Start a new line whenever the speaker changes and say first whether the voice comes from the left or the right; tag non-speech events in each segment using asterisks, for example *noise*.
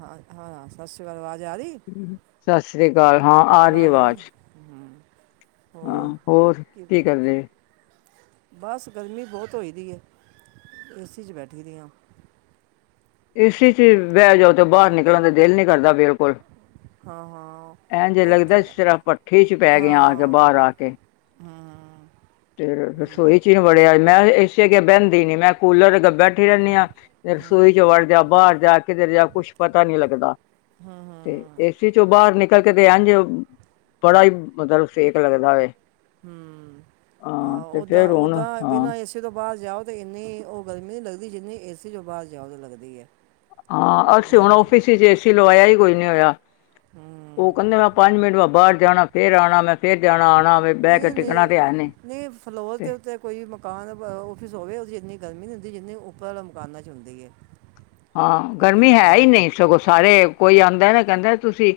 right: ਹ ਹਾਂ, ਸਤਿ ਸ੍ਰੀ ਕਾਲ ਆਵਾਜ-
left: ਸਤਿ ਸ੍ਰੀ‌ ਕਾਲ, ਹਾਂ ਆ ਰੀ ਏ
right: ਆਵਾਜ਼ ਰਹੀ
left: ਵਾਜ਼।
right: ਹਮ, ਹੋਰ
left: ਹਾਂ, ਹੋਰ ਕੀ ਕਰਦੇ?
right: ਬਸ ਗਰਮੀ ਬਹੁਤ ਹੋ ਦੀ ਏ ਏਸੀ ਚ ਬੈਠੀ ਦੀ ਆਂ।
left: ਏ ਸੀ ਚ ਬਹਿ ਜਾਓ ਤੇ ਬਾਹਰ ਨਿਕਲਣ ਦਾ ਦਿਲ ਨ ਕਰਦਾ ਬਿਲਕੁਲ।
right: ਹਾਂ ਹਾਂ
left: ਐਂ ਜੇ
right: ਉਹ
left: ਲੱਗਦਾ
right: ਤੇ
left: ਸਿਰ ਪੱਠੇ ਚ ਪੈ ਗਏ ਆ ਕੇ
right: ਹਾਂ
left: ਬਾਹਰ ਆ ਕੇ।
right: ਹਮ,
left: ਤੇ
right: ਹਮ,
left: ਰਸੋਈ ਚ ਹੀ ਵ੍ੜਿਆ ਮੈਂ ਏਸੀ ਅੱਗੇ ਬਹਿੰਦੀ ਨੀ ਮੈਂ ਕੂਲਰ ਅਗੇ ਬੈਠ ਬੈਠੀ ਰਹਿੰਣੀ ਹਾਂ ਰਸੋਈ ਚ ਵੜ ਜਾ ਬਾਹਰ ਜਾ ਕਿਧਰ ਜਾ ਕੁੱਛ ਪਤਾ ਨਹੀਂ ਲੱਗਦਾ। ਤੇ ਏਸੀ ਚੋਂ ਬਾਹਰ ਨਿਕਲ ਕਰਕੇ ਤੇ ਐਂਝ ਬੜਾ ਹੀ ਮਤਲਬ ਸੇਕ ਲੱਗਦਾ ਵੇ।
right: ਹੂੰ।
left: ਹਾਂ
right: ਆਹ
left: ਤੇ
right: ਓਦਾਂ
left: ਫੇਰ ਹੁਣ
right: ਓਦਾਂ
left: ਹਾਂ
right: ਬਿਨਾਂ ਏੇਸੀ ਤੋਂ ਬਾਹਰ ਜਾਓ ਤੇ ਇੰਨੀ ਉਹ ਗਰਮੀ ਨੀ ਲੱਗਦੀ ਜਿੰਨੀ ਏ ਸੀ ਜੋ ਬਾਹਰ ਜਾਓਦੋਂ ਲੱਗਦੀ ਏ।
left: ਹਾਂ ਅੱਸੀਂ ਹੁਣ ਆੱਫਿਸ ਚ ਏ ਸੀ ਲਵਾਇਆ ਹੀ ਕੋਈ ਨੀ ਹੋਇਆ। ਉਹ
right: ਹਮ
left: ਕਹਿੰਦੇ ਮੈਂ ਪੰਜ ਮਿੰਟ ਵੈਂ ਬਾਹਰ ਜਾਣਾ ਫੇਰ ਆਣਾ ਮੈਂ। ਜਾਣਾ-ਆਣਾ ਹੋਵੇ ਬਹਿ
right: ਨਹੀਂ
left: ਕੇ
right: ਨਹੀਂ ਨਹੀਂ
left: ਟਿੱਕਣਾ ਤੇ ਹੈ ਨੀ।
right: ਨਹੀਂ ਫਲੋਰ ਤੇ ਉੱਤੇ ਕੋਈ ਮਕਾਨ ਆੱਫਿਸ ਹੋਵੇ ਉਥੇ ਇੰਨੀ ਗਰਮੀ ਨੀ ਹੁੰਦੀ। ਜਿੰਦੇ ਉੱਪਰ ਵਾਲੇ ਮਕਾਨਾਂ ਚ ਹੁੰਦੀ ਏ।
left: ਹਾਂ ਗਰਮੀ ਹੈ ਹੀ ਨਹੀਂ ਸਗੋਂ ਸਾਰੇ ਕੋਈ ਆਂਦਾ ਨਾ ਕਹਿੰਦਾ। ਤੁਸੀਂ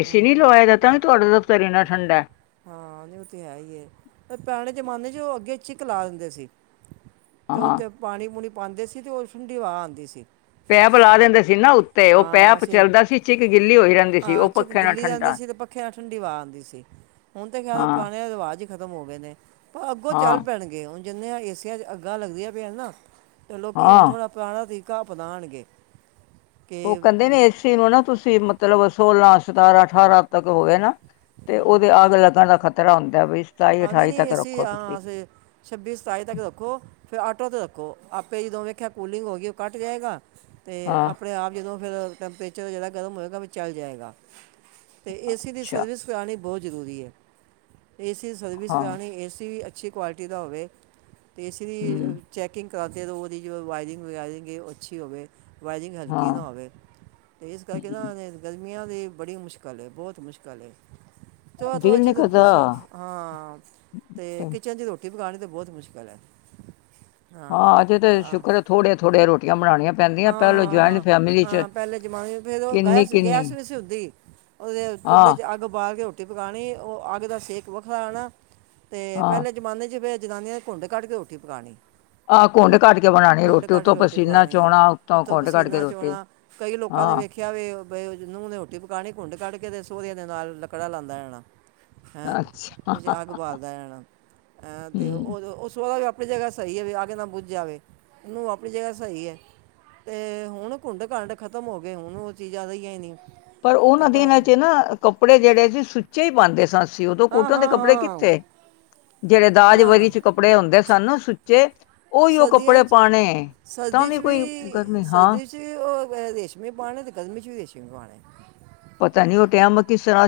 left: ਏਸੀ ਨੀ
right: ਹੂੰ
left: ਲਵਾਯਾ ਦਾ ਤਾਂ ਵੀ ਤੁਹਾਡਾ ਦਫ਼ਤਰ ਇੰਨਾ ਠੰਡਾ
right: ਹਾਂ ਉਹ ਤੇ ਹੈ ਹੀ ਏ ਪੁਰਾਣੇ ਜਮਾਨੇ ਚ ਅੱ ਵਿੱਚ ਇੱਕ ਲਾ ਦਿੰਦੇ ਸੀ ਤੇ
left: ਹਾਂ
right: ਉਥੇ ਪਾਣੀ ਪੂਣੀ ਪਾਂਦੇ ਸੀ ਤੇ ਉਸ ਦੀ ਠੰਡੀ ਹਵਾ ਆਂਦੀ ਸੀ।
left: ਪੈਪ ਲਾ ਦਿੰਦੇ ਸੀ ਨਾ। ਉੱਤੇ ਉਹ
right: ਹਾਂ,
left: ਪੈਪ
right: ਅਸੀਂ
left: ਚੱਲਦਾ ਸੀ ਚਿੱਕ ਗਿੱਲੀ ਹੋਈ ਰਹਿੰਦੀ ਸੀ
right: ਹਾਂ
left: ਉਹ
right: ਚਿਕ
left: ਪੱਖੇ ਨਾਲ
right: ਗਿੱਲੀ ਲਦੀ
left: ਠੰਡਾ
right: ਸੀ ਤੇ ਪੱਖਿਆਂ ਠੰਡੀ ਵਵਾ ਆਉਂਦੀ ਸੀ। ਹੁਣ ਤਾਂ ਕਿਦੋ
left: ਹਾਂ
right: ਪੁਰਾਣੇ ਰਿਵਾਜ਼ ਖ਼ਤਮ ਹੋ ਗਏ ਨੇ, ਪਰ ਅੱਗੋਂ ਚੱਲ
left: ਹਾਂ
right: ਪੈਣਗੇ ਹੁਣ ਜਿੰਨੀਆਂ ਏਸਆ ਚ ਅੱਗਾਂ ਲੱਗਦੀਆਂ ਪਿਆ ਨਾ। ਅਤੇ ਲੋਕੀ ਹੁਣ
left: ਹਾਂ
right: ਥੋੜਾ ਪੁਰਾਣਾ ਤਰੀਕਾ ਬਣਾਣਗੇ।
left: ਉਹ ਕਹਿੰਦੇ ਨੇ ਏੇਸੀ ਨੂੰ ਨਾ ਤੁਸੀਂ ਮਤਲਬ ਸੋਲਾਂ, ਸਤਾਰਾਂ, ਅਠਾਰਾਂ ਤੱਕ ਹੋ ਗਿਆ ਨਾ। ਤੇ ਉਹਦੇ ਅੱਗ ਲੱਗਣ ਦਾ ਖ਼ਤਰਾ ਹੁੰਦਾ ਬਈ।
right: ਆ ਨਹੀਂ-ਨਹੀਂ ਏਸੀ ਹਾਂ ਛੱਬੀ, ਸਤਾਈ ਤੱਕ ਰੱਖੋ ਫਿਰ ਆਟੋ ਤੇ ਰੱਖੋ। ਜਦੋਂ ਵੇਖਿਆ ਕੂਲਿੰਗ ਹੋ ਗਈ, ਉਹ ਕੱਟ ਜਾਏਗਾ ਤੇ
left: ਹਾਂ
right: ਆਪਣੇ ਆਪ ਜਦੋਂ ਫਿਰ ਟੈਂਪਰੇਚਰ ਜਿਹੜਾ ਗਰਮ ਹੋਏਗਾ ਓਵੀ ਚਲ ਜਾਏਗਾ ਤੇ ਏਸੀ ਦੀ
left: ਅੱਛਾ
right: ਸਰਵਿਸ ਕਰਾਣੀ ਬਹੁਤ ਜ਼ਰੂਰੀ ਐ, ਏਸੀ ਸਰਵਿਸ
left: ਹਾਂ
right: ਕਰਾਣੀ, ਏ ਸੀ ਵੀ ਅੱਛੀ ਕੁਆਲਿਟੀ ਦਾ ਹੋਵੇ। ਅਤੇ ਇਸ ਲਈ
left: ਹਮ
right: ਚੈਕਿੰਗ ਕਰਾ ਕੇ ਉਹਦੀ ਜੋ ਵਾਇਰਿੰਗ ਵਗੈਰਾ ਉਹ ਅੱਛੀ ਹੋਵੇ। ਵਾਇਰਿੰਗ ਹਲਕੀ ਨਾ
left: ਹਾਂ
right: ਹੋਵੇ ਤੇ ਇਸ ਕਰਕੇ
left: ਹੂੰ,
right: ਨਾ ਇਸ ਗੱਲ ਗਮੀਆਂ ਦੀ ਬੜੀ ਮੁਸ਼ਕਲ ਬਹੁਤ ਮੁਸ਼ਕਿਲ
left: ਦਿਲ ਨੀ ਕਰਦਾ।
right: ਹਾਂ
left: ਤੇ
right: ਅਤੇ ਕਿਚਨ ਚ ਰੋਟੀ ਪਕਾਣੀ ਤਾਂ ਬਹੁਤ ਮੁਸ਼ਕਿਲ ਐ।
left: ਹਾਂ ਅਜੇ ਤੇ ਸ਼ੁਕਰ ਥੋੜੇ ਥੋੜ੍ਹੇ ਰੋਟੀਆਂ ਬਣਾਣੀਆਂ।
right: ਹਾਂ-ਹਾਂ-ਹਾਂ, ਪਹਿਲੇ ਜਮਾਨ ਫੇਰ ਉਹ
left: ਕਿੰਨੀ
right: ਗੈਸ
left: ਕਿੰਨੀ
right: ਗੈਸ ਨ ਸੀ ਹੁੰਦੀ ਉਹਦੇ ਚੁੱਲ੍ਹੇ
left: ਹਾਂ
right: ਚ ਅੱਗ ਬਾਲ ਰੋਟੀ ਪਕਾਣੀ ਉਹ ਅੱਗ ਦਾ ਸੇਕ ਵੱਖਰਾ ਆਣਾ ਤੇ
left: ਹਾਂ
right: ਪਹਿਲੇ ਜਮਾਨੇ ਚ ਜਨਾਨੀਆਂ ਨੇ ਘੁੰਡ ਕੱਢ ਕੇ ਰੋਟੀ ਪਕਾਣੀ।
left: ਆਹ ਕੁੰਡ ਕੱਢ ਕੇ ਬਣਾਣੀ ਰੋਟੀ,
right: ਕੇ
left: ਉੱਤੋਂ ਪਸੀਨਾ
right: ਪਕਾਣੀ ਹੈ
left: ਚੋਣਾ। ਉੱਤੋਂ
right: ਉੱਥੋਂ
left: ਘੁੰਡ ਕੱਢ ਕੇ
right: ਪਸੀਨਾ
left: ਰੋਟੀ
right: ਚੋਣਾ, ਕਈ ਲੋਕਾਂ ਨੇ
left: ਹਾਂ
right: ਵੇਖਿਆ ਵੇ। ਬ ਨੂੰਹ ਨੇ ਰੋਟੀ ਪਕਾਉਣੀ ਕੁੰਡ ਕੱਢ ਕੇ ਤੇ ਸੋਹਰਿਆਂ ਦੇ ਨਾਲ ਲੱਕੜਾ ਲਾਦਾ ਰਹਿਣਾ। ਹੈਂ
left: ਅੱਛਾ
right: ਵਿੱਚ ਅੱਗ ਬਾਲਦਾ ਰੇਣਾ ਤੇ
left: ਹਮ
right: ਉਹ ਸੋਹਰਾ ਵੀ ਆਪਣੀ ਜਗ੍ਹਾ ਸਹੀ ਐ, ਅੱਗ ਕੇ ਨਾ ਬੁੱਝ ਜਾਵੇ, ਨੂੰਹ ਆਪਣੀ ਜਗ੍ਹਾ ਸਹੀ ਐ। ਤੇ ਹੁਣ ਕੁੰਡ ਕਡ ਖਤਮ ਹੋ ਗਏ, ਹੁਣ ਉਹ ਚੀਜ਼ਾਂ ਰਹੀਆਂ ਹੀ ਨੀ।
left: ਪਰ ਉਹਨਾਂ ਦਿਨਾਂ ਚ ਨਾ ਕੱਪੜੇ ਜਿਹੜੇ ਸੀ ਸੁੱਚੇ ਹੀ ਪਾਦੇ ਸਾਂ। ਸੀਂ ਉਦੋਂ
right: ਹਾਂ
left: ਕੋਟਣ ਦੇ
right: ਹਾਂ
left: ਕੱਪੜੇ
right: ਹਾਂ
left: ਕਿੱਥੇ ਜਿਹੜੇ ਦਾਜ
right: ਨਾ
left: ਵਰੀ
right: ਨਾ
left: ਚ ਕੱਪੜੇ ਹੁੰਦੇ ਸਾਨੂੰ ਸੁੱਚੇ ਉਹੀ ਉਹ
right: ਸਰਦੀਆਂ
left: ਕੱਪੜੇ
right: 'ਚ
left: ਪਾਣੇ
right: ਸਰਦੀ 'ਚ ਵੀ ਸਰਦੀ 'ਚ ਵੀ ਉਹ ਰੇਸ਼ਮੀ ਪਾਣੇ ਅਤੇ ਗਰਮੀ ਚ ਵੀ ਰੇਸ਼ਮੀ ਪਾਣੇ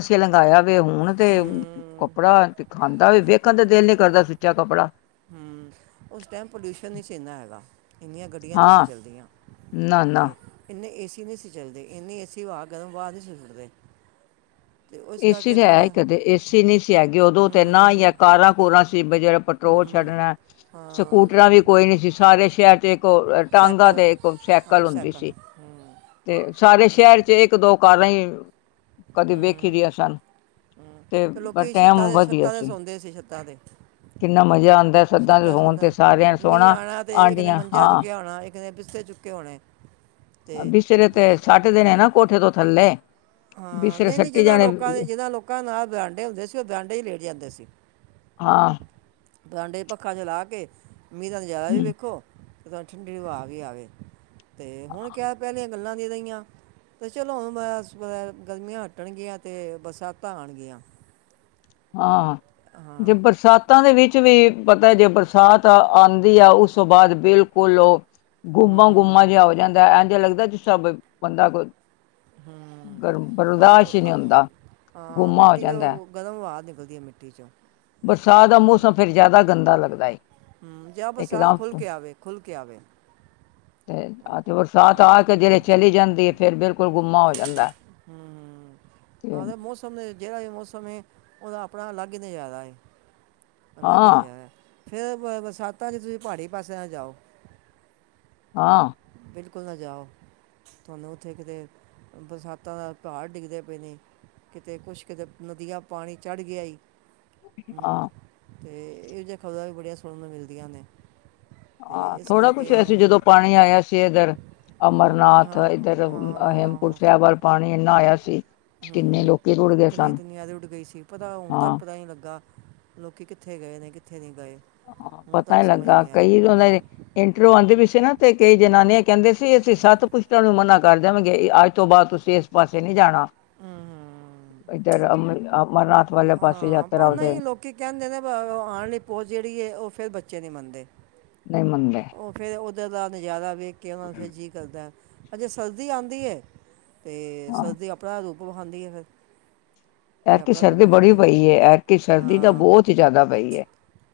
left: ਉੱਚੇ ਲੰਗਾਇਆ ਵੇ, ਹੁਣ ਤੇ
right: ਹੂੰ
left: ਕੱਪੜਾ ਤੇ ਖਾਂਦਾ ਵੀ ਵੇਖਣ ਤੇ ਦਿਲ ਨੀ ਕਰਦਾ ਸੁੱਚਾ ਕੱਪੜਾ।
right: ਹਮ, ਉਸ ਟਾਈਮ ਪੋਲਿਊਸ਼ਨ ਨਹੀਂ ਸੀ ਇੰਨਾ ਹੈਗਾ, ਇੰਨੀਆਂ ਗੱਡੀਆਂ ਨਹੀਂ ਸੀ
left: ਹਾਂ
right: ਚੱਲਦੀਆਂ।
left: ਨਾ ਨਾ
right: ਤੇ ਇਨੇ ਏਸੀ ਨਹੀਂ ਸੀ ਚੱਲਦੇ, ਇਨੇ ਏਸੀ ਵਾ ਗਰਮ ਹਵਾ ਨਹੀਂ ਸੀ ਸੁਟਦੇ।
left: ਏਸੀ ਤਾਂ ਹੈ ਕਦੇ ਏਸੀ ਨੀ ਸੀ ਹੈਗੀ, ਉਦੋਂ ਤੇ ਨਾ ਹੀ ਹੈ,
right: ਹੂੰ
left: ਕਾਰਾਂ ਕੂਰਾ ਸੀ ਜਿਹੜਾ ਪੈਟਰੋਲ
right: ਹੂੰ
left: ਛੱਡਣਾ,
right: ਹਾਂ
left: ਸਕੂਟਰਾਂ ਵੀ ਕੋਈ ਨੀ ਸੀ ਸਾਰੇ ਸ਼ਹਿਰ ਚ ਟਾਂਗਾ
right: ਸਾਈਕਲ
left: ਤੇ ਇੱਕ ਸੈਕਲ
right: ਹਾਂ
left: ਹੁੰਦੀ
right: ਸਾਈਕਲ
left: ਸੀ।
right: ਹੂੰ
left: ਤੇ ਸਾਰੇ
right: ਹੂੰ,
left: ਸ਼ਹਿਰ ਚ ਇੱਕ ਦੋ ਕਾਰਾਂ ਹੀ ਕਦੇ ਵੇਖੀ ਦੀਆਂ ਸਨ।
right: ਹਮ, ਤੇ ਲੋਕੀ ਛੱਤਾਂ ਦੇ ਛੱਤਾਂ ਦੇ ਸੌਂਦੇ ਸੀ ਛੱਤਾਂ ਤੇ।
left: ਕਿੰਨਾ ਮਜ਼ਾ ਆਦਾ ਛੱਤਾ ਤੇ
right: ਛੱਤਾਂ
left: ਸੋਣ ਤੇ
right: ਸੌਂਦਾ
left: ਸਾਰਿਆਂ ਨੇ
right: ਮੀਂਹ
left: ਸੋਹਣਾ
right: ਆਣਾ
left: ਆਂਢੀਆਂ ਹਾਂ।
right: ਬਿਸਤਰੇ ਚੁੱਕੇ ਹੋਣੇ। ਤੇ
left: ਬਿਸਤਰੇ ਤੇ ਸਟ ਦੇ ਨੇ ਨਾ ਕੋਠੇ ਤੋਂ ਥੱਲੇ।
right: ਹਾਂ
left: ਬਿਸਤਰੇ
right: ਨਹੀਂ-ਨਹੀਂ,
left: ਸੱਟੀ
right: ਜਿਦਾਂ
left: ਜਾਣੇ
right: ਲੋਕਾਂ ਦੇ ਜਿਹਨਾਂ ਲੋਕਾਂ ਨਾਲ ਬਰਾਂਡੇ ਹੁੰਦੇ ਸੀ, ਉਹ ਬਰਾਂਡੇ ਹੀ ਲੇਟ ਜਾਂਦੇ ਸੀ।
left: ਹਾਂ।
right: ਬਰਾਂਡੇ ਚ ਪੱਖਾ ਚਲਾ ਕੇ ਮੀਂਹ ਦਾ ਨਜਾਰਾ ਵੀ
left: ਹੂੰ
right: ਵੇਖੋ। ਠੰਡੀ ਹਵਾ ਵੀ ਆਵੇ ਤੇ ਹੁਣ ਕਿਆ ਪਹਿਲੀਆਂ ਗੱਲਾਂ ਨਹੀ ਰਹੀਆਂ। ਤੇ ਚਲੋ ਹੁਣ ਬ ਗਰਮੀਆਂ ਹਟਣਗੀਆਂ ਤੇ ਬਰਸਾਤਾਂ ਆਣਗੀਆਂ।
left: ਹਾਂ ਜੇ
right: ਹਾਂ
left: ਬਰਸਾਤਾਂ ਦੇ ਵਿੱਚ ਵੀ ਪਤਾ ਜੇ ਬਰਸਾਤ ਆਉਦੀ ਆ, ਉਸ ਤੋਂ ਬਾਅਦ ਬਿਲਕੁਲ ਗੁੰਮਾ ਗੁੰਮਾ
right: ਹੂੰ
left: ਜਿਹਾ ਹੋ ਜਾਂਦਾ ਐ ਜਿਹਾ ਲੱਗਦਾ ਜਿਸ ਸ ਬੰਦਾ ਕੋ। ਗਰਮ
right: ਉਹ- ਉਹ-
left: ਬਰਦਾਸ਼ ਹੀ ਨਹੀਂ
right: ਆ-
left: ਹੁੰਦਾ
right: ਆ,
left: ਗੁੰਮਾ ਹੋ
right: ਮਿੱਟੀ
left: ਜਾਂਦਾ।
right: ਜੋ ਗਰਮ ਹਵਾ ਨਿਕਲਦੀ ਹੈ ਮਿੱਟੀ ਚੋਂ।
left: ਬਰਸਾਤ ਦਾ ਮੌਸਮ ਫਿਰ ਜ਼ਿਆਦਾ ਗੰਦਾ ਲੱਗਦਾ ਏ।
right: ਹਮ ਜਾ ਬਰਸਾਤ
left: ਇਕਦਮ
right: ਖੁਲ ਕੇ ਆਵੇ ਖੁਲ ਕੇ ਆਵੇ।
left: ਤੇ ਅਜ ਬਰਸਾਤ
right: ਹਾਂ
left: ਆ ਕੇ ਜਿਹੜੀ ਚਲੀ ਜਾਂਦੀ ਹੈ ਫਿਰ ਬਿਲਕੁਲ ਗੁੰਮਾ ਹੋ ਜਾਂਦਾ।
right: ਹਮ ਆਹ ਤੇ ਮੌਸਮ ਨੇ ਜਿਹੜਾ ਵੀ ਮੌਸਮ। ਸਮੇਂ ਉਹਦਾ ਆਪਣਾ ਅਲੱਗ ਹੀ ਨਜਾਰਾ ਹੈ ਅਲੱਗ ਹੀ
left: ਹਾਂ
right: ਨਜਾਰਾ ਹੈ। ਫ਼ੇਰ ਬਰਸਾਤਾਂ ਚ ਤੁਸੀਂ ਪਹਾੜੀ ਪਾਸੇ ਨ ਜਾਓ।
left: ਹਾਂ।
right: ਬਿਲਕੁਲ ਨਾ ਜਾਓ ਤੁਹਾਨੂੰ ਉੱਥੇ ਕਿਤੇ ਬਰਸਾਤਾਂ ਨਾਲ ਪਹਾੜ ਡਿੱਗਦੇ ਪਏ ਨੇ। ਕਿਤੇ ਕੁਛ ਕਿਤੇ ਨਦੀਆਂ ਪਾਣੀ ਚੜ ਗਿਆ ਹੀ। ਹਮ
left: ਹਾਂ
right: ਤੇ ਇਹੋ ਜਿਹੀਆਂ ਖ਼ਬਰਾਂ ਵੀ ਬੜੀਆਂ ਸੁਣਨ ਨੂੰ ਮਿਲਦੀਆਂ ਨੇ। ਤੇ
left: ਹਾਂ
right: ਇਸ
left: ਥੋੜਾ ਕੁਛ
right: ਕਰਕੇ
left: ਵ ਸੀ ਜਦੋਂ ਪਾਣੀ ਆਇਆ ਸੀ। ਸੀ ਇਧਰ
right: ਹਮ,
left: ਅਮਰਨਾਥ
right: ਹਾਂ
left: ਇੱਧਰ ਹੇਮਕੁੰਟ ਸਾਹਿਬ ਪਾਣੀ ਇੰਨਾ ਆਇਆ ਸੀ।
right: ਹਮ
left: ਕਿੰਨੇ
right: ਹਮ
left: ਲੋਕੀ ਰੁੜ ਗਏ
right: ਕਿੰਨੀ
left: ਸਨ
right: ਦੁਨੀਆਂ ਦੀ ਉੱਡ ਗਈ ਸੀ ਪਤਾ ਹੁਣ ਤੱਕ
left: ਹਾਂ
right: ਪਤਾ ਨੀ ਲੱਗਾ। ਲੋਕੀ ਕਿੱਥੇ ਗਏ ਨੇ ਕਿੱਥੇ ਨੀ।
left: ਹਾਂ ਪਤਾ ਲੱਗਾ ਕਈ
right: ਹਾਂ
left: ਇੰਟਰ ਵਯੂ ਆਉਂਦੇ ਵੀ ਸੀ ਨਾ ਤੇ। ਕਈ ਜਨਾਨੀਆਂ ਕਹਿੰਦੇ ਸੀ ਅਸੀਂ ਸੱਤ ਪੁਸ਼ਟਾਂ ਨੂੰ ਮਨਾ ਕਰ ਦੇਵਾਂਗੇ ਅੱਜ ਤੋਂ ਬਾਅਦ ਤੁਸੀਂ ਇਸ ਪਾਸੇ ਨਹੀਂ ਜਾਣਾ।
right: ਹਮ ਹਮ।
left: ਇੱਧਰ ਅਮਰ ਅਮਰਨਾਥ ਵਾਲੇ ਪਾਸੇ
right: ਹਾਂ
left: ਯਾਤਰਾ
right: ਪਰ
left: ਉਹਦੇ
right: ਨਹੀ ਲੋਕੀ ਕਹਿੰਦੇ ਨੇ ਆਉਣ ਲਈ। ਜਿਹੜੀ ਹੈ ਉਹ ਫੇਰ ਬੱਚੇ ਨਹੀਂ ਮੰਨਦੇ।
left: ਨਹੀਂ ਮੰਨਦੇ।
right: ਉਧਰ ਦਾ ਨਜ਼ਾਰਾ ਵੇਖ ਕੇ ਉਹਨਾ ਨੂੰ ਫਿਰ ਜੀਅ ਕਰਦਾ ਅ ਜੇ ਸਰਦੀ ਆਉਂਦੀ ਹੈ। ਅਤੇ
left: ਹਾਂ
right: ਸਰਦੀ ਆਪਣਾ ਰੂਪ ਵਿਖਾਂਦੀ ਹੈ ਫਿਰ। ਫਿਰ
left: ਐਦਕੀ
right: ਆਪਣਾ ਰੂਪ
left: ਸਰਦੀ ਬੜੀ
right: ਵਿਖਾਉਂਦੀ
left: ਪਈ ਹੈ। ਸਰਦੀ ਤਾਂ
right: ਹਾਂ
left: ਬਹੁਤ ਹੀ ਜ਼ਿਆਦਾ ਪਈ ਹੈ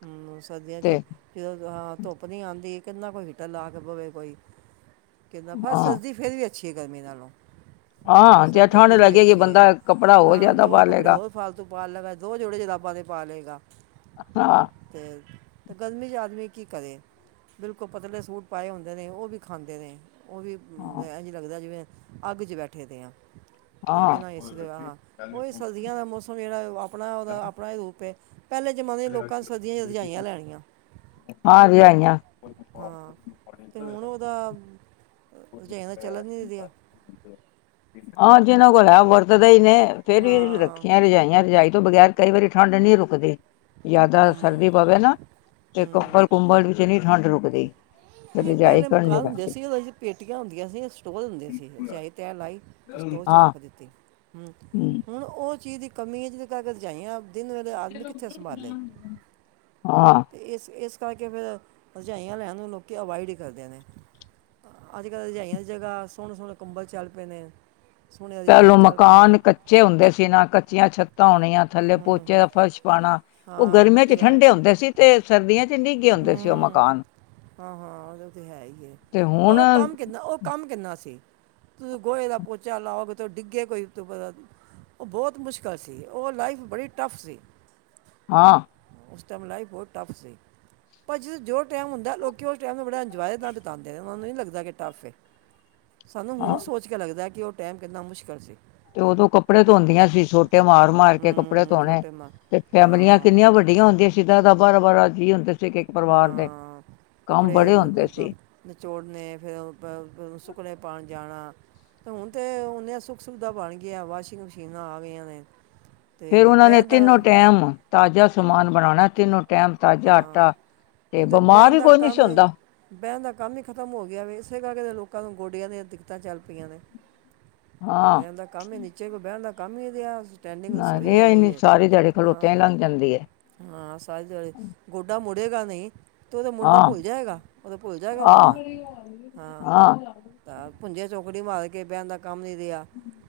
right: ਹਮ ਸਰਦੀਆਂ ਚ
left: ਤੇ
right: ਜਦੋਂ ਹਾਂ ਧੁੱਪ ਨੀ ਆਉਂਦੀ। ਕਿੰਨਾ ਕੋਈ ਹੀਟਰ ਲਾ ਕੇ ਪਵੇ ਕੋਈ ਕਿੰਦਾ ਪਰ
left: ਹਾਂ
right: ਸਰਦੀ ਫੇਰ ਵੀ ਅੱਛੀ ਹੈ ਗਰਮੀ ਨਾਲੋਂ। ਸਰਦੀ ਫੇਰ ਵੀ ਅੱਛੀ ਆ ਹਾਂ ਦੋ ਕੱਪੜੇ ਹੋਰ ਫਾਲਤੂ ਪਾ ਲਵੋ। ਬੜੇ ਜਰਾਬਾਂ ਤੇ ਪਾ ਲਏਗਾ ਤੇ। ਗਰਮੀ ਚ ਆਦਮੀ ਕੀ ਕਰੇ ਬਿਲਕੁਲ ਪਤਲੇ ਸੂਟ ਪਾਏ ਹੁੰਦੇ ਨੇ ਉਹ ਵੀ ਖਾਂਦੇ ਨੇ। ਉਹ ਵੀ ਇਜ ਲੱਗਦਾ ਜਿਵੇਂ ਅੱਗ ਚ ਬੈਠੇ ਦੇ ਆ। ਬਿਨਾਂ ਇਸ ਹਾਂ ਉਹਹੀ ਸਰਦੀਆਂ ਦਾ ਮੌਸਮ ਜਿਹੜਾ ਆਪਣਾ ਉਹਦਾ ਆਪਣਾ ਹੀ ਰੂਪ ਹੈ। ਪਹਿਲੇ ਜਮਾਨੇ ਲੋਕਾਂ ਸਰਦੀਆਂ ਰਜਾਈਆ ਲੈਣੀਆਂ।
left: ਹਾਂ
right: ਹਮ
left: ਰਜਾਈਆਂ
right: ਹਾਂ ਤੇ ਹੁਣ ਉਹਦਾ। ਰਜਾਈ ਤਾਂ ਚੱਲਣ ਨਹੀਂ ਰਿਹਾ।
left: ਹਾਂ ਜਿਹਨਾਂ ਕੋਲ ਹੈ। ਵਰਤਦਾ ਹੀ ਨੇ ਫੇਰ
right: ਹਾਂ
left: ਵੀਰੱਖੀਆਂ ਰਜਾਈਆਂ ਰਜਾਈ। ਤੋਂ ਬਗੈਰ ਕਈ ਵਾਰੀ ਠੰਡ ਨਹੀਂ ਰੁਕਦੀ। ਜ਼ਿਆਦਾ
right: ਹੂੰ
left: ਸਰਦੀ ਪਵੇ ਨਾ ਤੇ
right: ਹੂੰ
left: ਕੱਪਲ, ਕੁੰਬਲ ਵਿੱਚ ਨ ਠੰਡ ਨਹੀ ਰੁਕਦੀ। ਫਿਰ ਰਜਾਈ
right: ਪਹਿਲੇ
left: ਕਰਨੀ
right: ਮੁਕਾਨ ਹੁੰਦੇ
left: ਪੈਂਦੀ
right: ਸੀ ਉਹਦੇ ਪੇਟੀਆਂ ਹੁੰਦੀਆਂ ਸੀ ਸਟੋਰ ਹੁੰਦੇ ਸੀ ਰਜਾਈ ਤੈ ਲਾਈ। ਸਟੋਰ ਚ
left: ਹਾਂ
right: ਰੱਖ ਦਿੱਤੀ ਹਮ ਹੁਣ ਉਹ ਚੀਜ਼ ਦੀ ਕਮੀ ਹੈ ਜਿਸਦੇ ਕਰਕੇ ਰਜਾਾਈਆਂ। ਦਿਨ ਵੇਲੇ ਆਦਮੀ ਕਿੱਥੇ ਸੰਭਾਲੇ
left: ਹਾਂ
right: ਤੇ ਇਸ ਇਸ। ਇਸ ਕਰਕੇ ਫਿਰ ਰਜਾਈਆਂ ਲੈਣ ਨੂੰ ਲੋਕ ਅਵਾਇਡ ਹੀ ਕਰਦੇ ਨੇ। ਅੱਜ, ਕੱਲ੍ਹ ਰਜਾਈਆਂ ਦੀ ਜਗਹਾ ਸੋਹਣੇ, ਸੋਹਣੇ ਕੰਬਲ ਚੱਲ ਪਏ ਨੇ। ਸੋਹਣੀਆਂ
left: ਪਹਿਲੋਂ
right: ਰਜਾਈਆਂ ਚੱਲ ਪਈਆਂ
left: ਮਕਾਨ ਕੱਚੇ ਹੁੰਦੇ ਸੀ ਨਾ ਕੱਚੀਆਂ ਛੱਤਾਂ ਹੋਣੀਆਂ। ਥੱਲੇ ਪੋਚੇ ਦਾ ਫਰਸ਼ ਪਾਉਣਾ ਉਹ
right: ਹਾਂ
left: ਗਰਮੀਆਂ
right: ਮਿੱਟੀ
left: ਚ
right: ਵੱਲ
left: ਠੰਡੇ ਹੁੰਦੇ ਸੀ ਤੇ ਸਰਦੀਆਂ ਚ ਨਿੱਘੇ ਹੁੰਦੇ ਸੀ ਉਹ।
right: ਹੂੰ
left: ਮਕਾਨ।
right: ਹਾਂ, ਹਾਂ ਉਹ ਤੇ ਹੈ ਹੀ
left: ਤੇ
right: ਪਰ
left: ਹੁਣ
right: ਉਹ ਕੰਮ ਕਿੰਨਾ, ਉਹ ਕੰਮ ਕਿੰਨਾ ਸੀ। ਤੂੰ ਗੋਹੇ ਦਾ ਪੋਚਾ ਲਾਓਗੇ ਤੂੰ ਡਿੱਗੇ ਕੋਈ ਤੂੰ ਪਤਾ। ਉਹ ਬਹੁਤ ਮੁਸ਼ਕਿਲ ਸੀ। ਉਹ ਲਾਈਫ ਬੜੀ ਟੱਫ ਸੀ।
left: ਹਾਂ।
right: ਉਸ ਟਾਈਮ ਲਾਈਫ ਬਹੁਤ ਟਫ ਸੀ। ਪਰ ਜਦ ਜੋ ਟਾਈਮ ਹੁੰਦਾ ਲੋਕੀ ਉਸ ਟਾਈਮ ਨੂੰ ਬੜਾ ਇੰਜੋਏ ਨਾਲ ਬਿਉਂਦੇ ਨੇ ਉਹਨਾਂ ਨੂੰ ਨਹੀਂ ਲੱਗਦਾ ਕਿ ਟੱਫਏ।
left: *unintelligible*
right: ਸਾਨੂੰ
left: ਹਾਂ
right: ਹੁਣ ਸੋਚ ਕੇ ਲੱਗਦਾ। ਕਿ ਉਹ ਟਾਈਮ ਕਿੰਨਾ ਮੁਸ਼ਕਿਲ ਸੀ।
left: ਤੇ ਉਦੋਂ ਕੱਪੜੇ ਧੋਂਦੀਆਂ ਸੀ ਛੋਟ ਮਾਰ- ਮਾਰ ਕੇ ਕੱਪੜੇ
right: ਹੂੰ
left: ਧੋਣੇ।
right: ਛੋਟੇ ਮਾਂ
left: ਤੇ ਫੈਮਲੀਆਂ
right: ਹਾਂ
left: ਕਿੰਨੀਆਂ ਵੱਡੀਆਂ ਹੁੰਦੀਆਂ ਸੀ ਦੱਸ -ਦੱਸ, ਬਾਰਾਂ-ਬਾਰਾਂ
right: ਹਾਂ,
left: ਕੰਮ
right: ਕੱਪੜੇ
left: ਬੜੇ ਹੁੰਦੇ ਸੀ
right: ਨਿਚੋੜਨੇ ਫੇਰ ਸੁੱਕਣੇ ਪਾਣ ਜਾਣਾ ਤੇ ਹੁਣ ਤੇ ਓਨੀਆਂ ਸੁੱਖ ਸੁਵਿਧਾ ਬਣ ਗਈਆਂ ਵਾਸ਼ਿੰਗ ਮਸ਼ੀਨਾਂ ਆ ਗਈਆਂ ਨੇ।
left: ਫੇਰ
right: ਤੇ
left: ਉਹਨਾਂ ਨੇ
right: ਬਹਿਣ ਦਾ
left: ਤਿੰਨੋ ਟਾਈਮ ਤਾਜ਼ਾ
right: ਹਾਂ
left: ਸਮਾਨ ਬਣਾਉਣਾ ਤਿੰਨੋ ਟਾਈਮ ਤਾਜ਼ਾ
right: ਹਾਂ
left: ਆਟਾ ਤੇ
right: ਹੁਣ
left: ਬਿਮਾਰ
right: ਬਹਿਣ
left: ਵੀ
right: ਦਾ
left: ਕੋਈ ਨੀ ਸੀ
right: ਕੰਮ
left: ਹੁੰਦਾ।
right: ਬਹਿਣ ਦਾ ਕੰਮ ਹੀ ਖਤਮ ਹੋ ਗਿਆ ਵੇ। ਇਸੇ ਕਰਕੇ ਲੋਕਾਂ ਨੂੰ ਗੋਡਿਆਂ ਦੇ ਦਿੱਕਤਾਂ ਚੱਲ ਪਈਆਂ ਨੇ।
left: ਹਾਂ
right: ਬਹਿਣ ਦਾ ਕੰਮ ਹੀ ਨੀਚੇ ਕੋਈ ਬਹਿਣ ਦਾ ਕੰਮ ਹੀ ਰਿਹਾ। ਸਟੈਂਡਿੰਗ ਰਸੋਈ
left: ਰਿਹਾ
right: ਹੋ
left: ਇਨੀ
right: ਗਈ ਹੈ
left: ਸਾਰੀ ਦਿਹਾੜੀ
right: ਹਾਂ
left: ਖਲੋਤਿਆਂ ਹੀ ਲੰਘ ਜਾਂਦੀ ਏ।
right: ਹਾਂ ਸਾਰੀ ਦਿਹਾੜੀ ਗੋਡਾ ਮੁੜੇਗਾ ਨਹੀਂ। ਤੇ ਉਹ ਤੇ ਮੁੜਨਾ ਭੁੱਲ ਜਾਏਗਾ, ਉਹ ਤੇ ਭੁੱਲ ਜਾਏਗਾ
left: ਆਹ
right: ਮੁੜਨਾ, ਹਾਂ। ਪੁੰਜੇ ਚੌਕੜੀ ਮਾਰ ਕੇ ਬਿਹਨ ਦਾ ਕੰਮ ਨਹੀਂ ਰਿਹਾ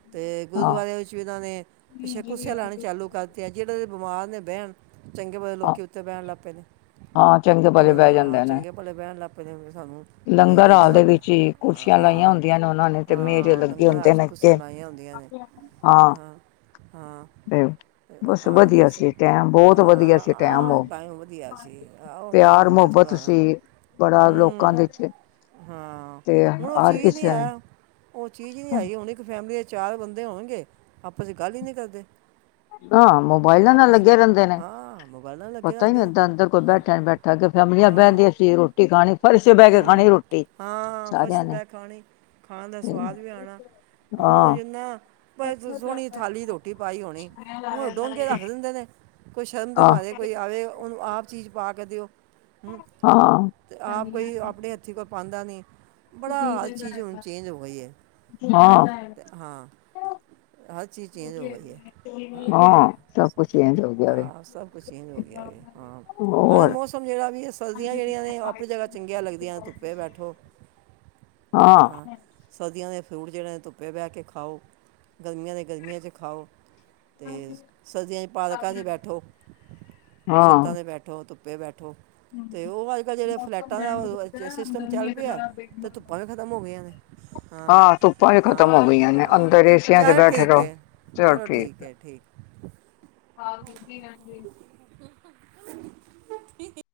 right: ਅਤੇ
left: ਹਾਂ
right: ਗੁਰਦੁਆਰਿਆਂ ਵਿੱਚ ਵੀ ਇਹਨਾਂ ਨੇ ਪਿੱਛੇ ਕੁੁੱਸਿਆਂ ਲਾਣ ਚਾਲੂ ਕਰ ਦਿੱਤੀਆਂ ਜਿਹੜਾ ਬਿਮਾਰ ਨੇ ਬਹਿਣ, ਚੰਗੇ ਭਲੀ
left: ਹਾਂ
right: ਲੋਕੀ ਉੱਤੇ ਬਹਿਣ ਲੱਗ ਪਏ ਨੇ।
left: ਹਾਂ, ਚੰਗੇ ਪਾਜੇ
right: ਉਹਨਾਂ ਨੂੰ
left: ਬਹਿ
right: ਹਾਂ
left: ਜਾਂਦੇ ਨੇ।
right: ਚੰਗੇ ਭਲੇ ਬਹਿਣ ਲੱਗ ਪਏ ਨੇ ਵੀ ਸਾਨੂੰ ਇਹ
left: ਲੰਗਰ
right: ਗੋਡੇ
left: ਹਾਲ
right: ਦਾ
left: ਦੇ
right: ਮ-
left: ਵਿੱਚ ਹੀ ਕੁਰਸੀਆਂ ਲਾਈਆਂ
right: ਹਾਂ
left: ਹੁੰਦੀਆਂ ਨੇ ਉਹ ਨੇ ਤੇ ਮੇਜ
right: ਹਾਂ
left: ਲੱਗੇ
right: ਲੰਗਰ ਹਾਲ
left: ਹੁੰਦੇ
right: 'ਚ
left: ਨੇ ਅੱਗੇ,
right: ਕੁਰਸੀਆਂ ਲਾਈਆਂ ਹੁੰਦੀਆਂ ਨੇ
left: ਹਾਂ।
right: ਹਾਂ
left: ਤੇ ਬੱਸ
right: ਆ ਦੇ
left: ਵਧੀਆ ਸੀ ਟੈਮ ਬਹੁਤ ਵਧੀਆ
right: ਹਾਂ
left: ਸੀ
right: ਆਹ
left: ਟੈਮ
right: ਉਹ
left: ਓ
right: ਟਾਈਮ ਵਧੀਆ ਸੀ, ਆਹੋ! ਟਾਈਮ ਮੁੜ ਕੇ
left: ਮੁਹੱਬਤ
right: ਥੋੜ੍ਹਾ ਆਣਾ।
left: ਸੀ ਬੜਾ ਲੋਕਾਂ ਦੇ
right: ਹਮ
left: ਚ ਤੇ ਹਰ ਕਿਸਛ
right: ਆ ਉਹ ਚੀਜ਼ ਨਹੀ ਹੈਗੀ ਹੁਣ ਇੱਕ ਫੈਮਲੀ ਦੇ ਚਾਰ ਬੰਦੇ ਹੋਣਗੇ। ਆਪਸ ਚ ਗੱਲ ਹੀ ਨਹੀ ਕਰਦੇ।
left: ਹਾਂ, ਮੋਬਾਇਲਾ ਨਾਲ
right: ਆਪਸ ਵਿੱਚ
left: ਲੱਗੇ ਰਹਿੰਦੇ ਨੇ।
right: ਹਾਂ ਮੋਬਾਈਲਾਂ ਨਾਲ ਲੱਗੇ
left: ਪਤਾ ਹੀ
right: ਰਹਿੰਦੇ
left: ਨਹੀਂ
right: ਨੇ
left: ਦਾਂ ਅੰਦਰ ਕੋਈ
right: ਹਾਂ
left: ਬੈਠਾ ਨੀ ਬੈਠਾ ਅੱਗੇ ਫੈਮਲੀਆਂ ਬਹਿੰਦੀਆਂ ਸੀ ਰੋਟੀ ਖਾਣੀ ਫਰਸ਼ ਤੇ ਬਹਿ ਕੇ
right: ਹਮ!
left: ਖਾਣੀ ਰੋਟੀ
right: ਹਾਂ
left: ਸਾਰਿਆਂ ਨੇ
right: ਫਸਦਾ ਖਾਣੀ -ਖਾਣ ਦਾ
left: ਤੇ
right: ਸਵਾਦ ਵੀ ਆਉਣਾ। ਹੁ
left: ਹਾਂ
right: ਜਿੰਨਾ ਸੋਹਣੀ ਥਾਲੀ ਰੋਟੀ ਪਾਈ ਹੋਣੀ ਹੁਣ ਡੋਂਗੇ ਰੱਖ ਦਿੰਦੇ ਨੇ ਕੋਈ ਸ਼ਰਮ ਦੇ
left: ਆਹ
right: ਮਾਰੇ ਕੋਈ ਆਵੇ ਉਹਨੂੰ ਆਪ ਚੀਜ਼ ਪਾ ਕੇ ਦਿਓ। ਹੂੰ
left: ਹਾਂ।
right: ਤੇ ਆਪ ਕੋਈ ਆਪਣੇ ਹੱਥੀਂ ਕੋਈ ਪਾਉਂਦਾ ਨੀ। ਬੜਾ ਚੀਜ਼ ਹੁਣ ਚੇਂਜ ਹੋ ਗਈ ਹੈ
left: ਹਾਂ
right: ਤੇ ਹਾਂ। ਹਰ ਚੀਜ਼ ਚੇਂਜ ਹੋ ਗਈ ਹੈ। ਹਾਂ-
left: ਸਭ ਕੁਛ ਚੇਂਜ ਹੋ ਗਿਆ ਵੇ
right: ਹਾਂ ਸਭ ਕੁਛ ਚੇਂਜ ਹੋ ਗਿਆ ਵੇ। ਹਾਂ, ਅਰੇ
left: ਹੋਰ
right: ਮੌਸਮ ਜਿਹੜਾ ਵੀ ਏ ਸਰਦੀਆਂ ਜਿਹੜੀਆਂ ਨੇ ਆਪਣੀ ਜਗ੍ਹਾ ਚੰਗੀਆਂ ਲੱਗਦੀਆਂ। ਧੁੱਪੇ ਬੈਠੋ ਹਾਂ ਸਦੀਆਂ ਦੇ। ਫਰੂਟ ਜਿਹੜੇ ਨੇ ਧੁੱਪੇ ਬਹਿ ਕੇ ਖਾਓ, ਗਰਮੀਆਂ ਦੇ ਗਰਮੀਆਂ 'ਚ ਖਾਓ। ਤੇ ਸਰਦੀਆਂ ਚ ਪਾਰਕਾਂ ਚ ਬੈਠੋ,
left: ਹਾਂ
right: ਛੱਤਾਂ ਤੇ ਬੈਠੋ, ਧੁੱਪੇ ਬੈਠੋ। ਤੇ ਉਹ ਅੱਜ- ਕਲ ਜਿਹੜੇ ਫਲੈਟ ਧੱਟਾਂ ਦਾ ਸਿਸਟਮ ਚੱਲ ਪਿਆ ਅਤੇ ਧੁੱਪਾਂ ਵੀ ਖਤਮ ਹੋ ਗਈਆਂ ਨੇ, ਹਾਂ
left: ਧੁੱਪਾਂ ਵੀ
right: -ਹਾਂ।
left: ਖ਼ਤਮ ਹੋ ਗਈਆਂ ਨੇ,
right: ਹਾਂ
left: ਅੰਦਰ ਏਸੀਆਂ ਕੇ
right: ਚਲ
left: ਬੈਠੇ
right: ਠੀਕ
left: ਰਹੋ।
right: ਹੈ
left: ਚਲੋ ਠੀਕ ਏ।
right: *inaudible*
left: ਹਾਂ, ਗਦੀ ਰਹਿੰਦੀ।
right: *inaudible* *inaudible*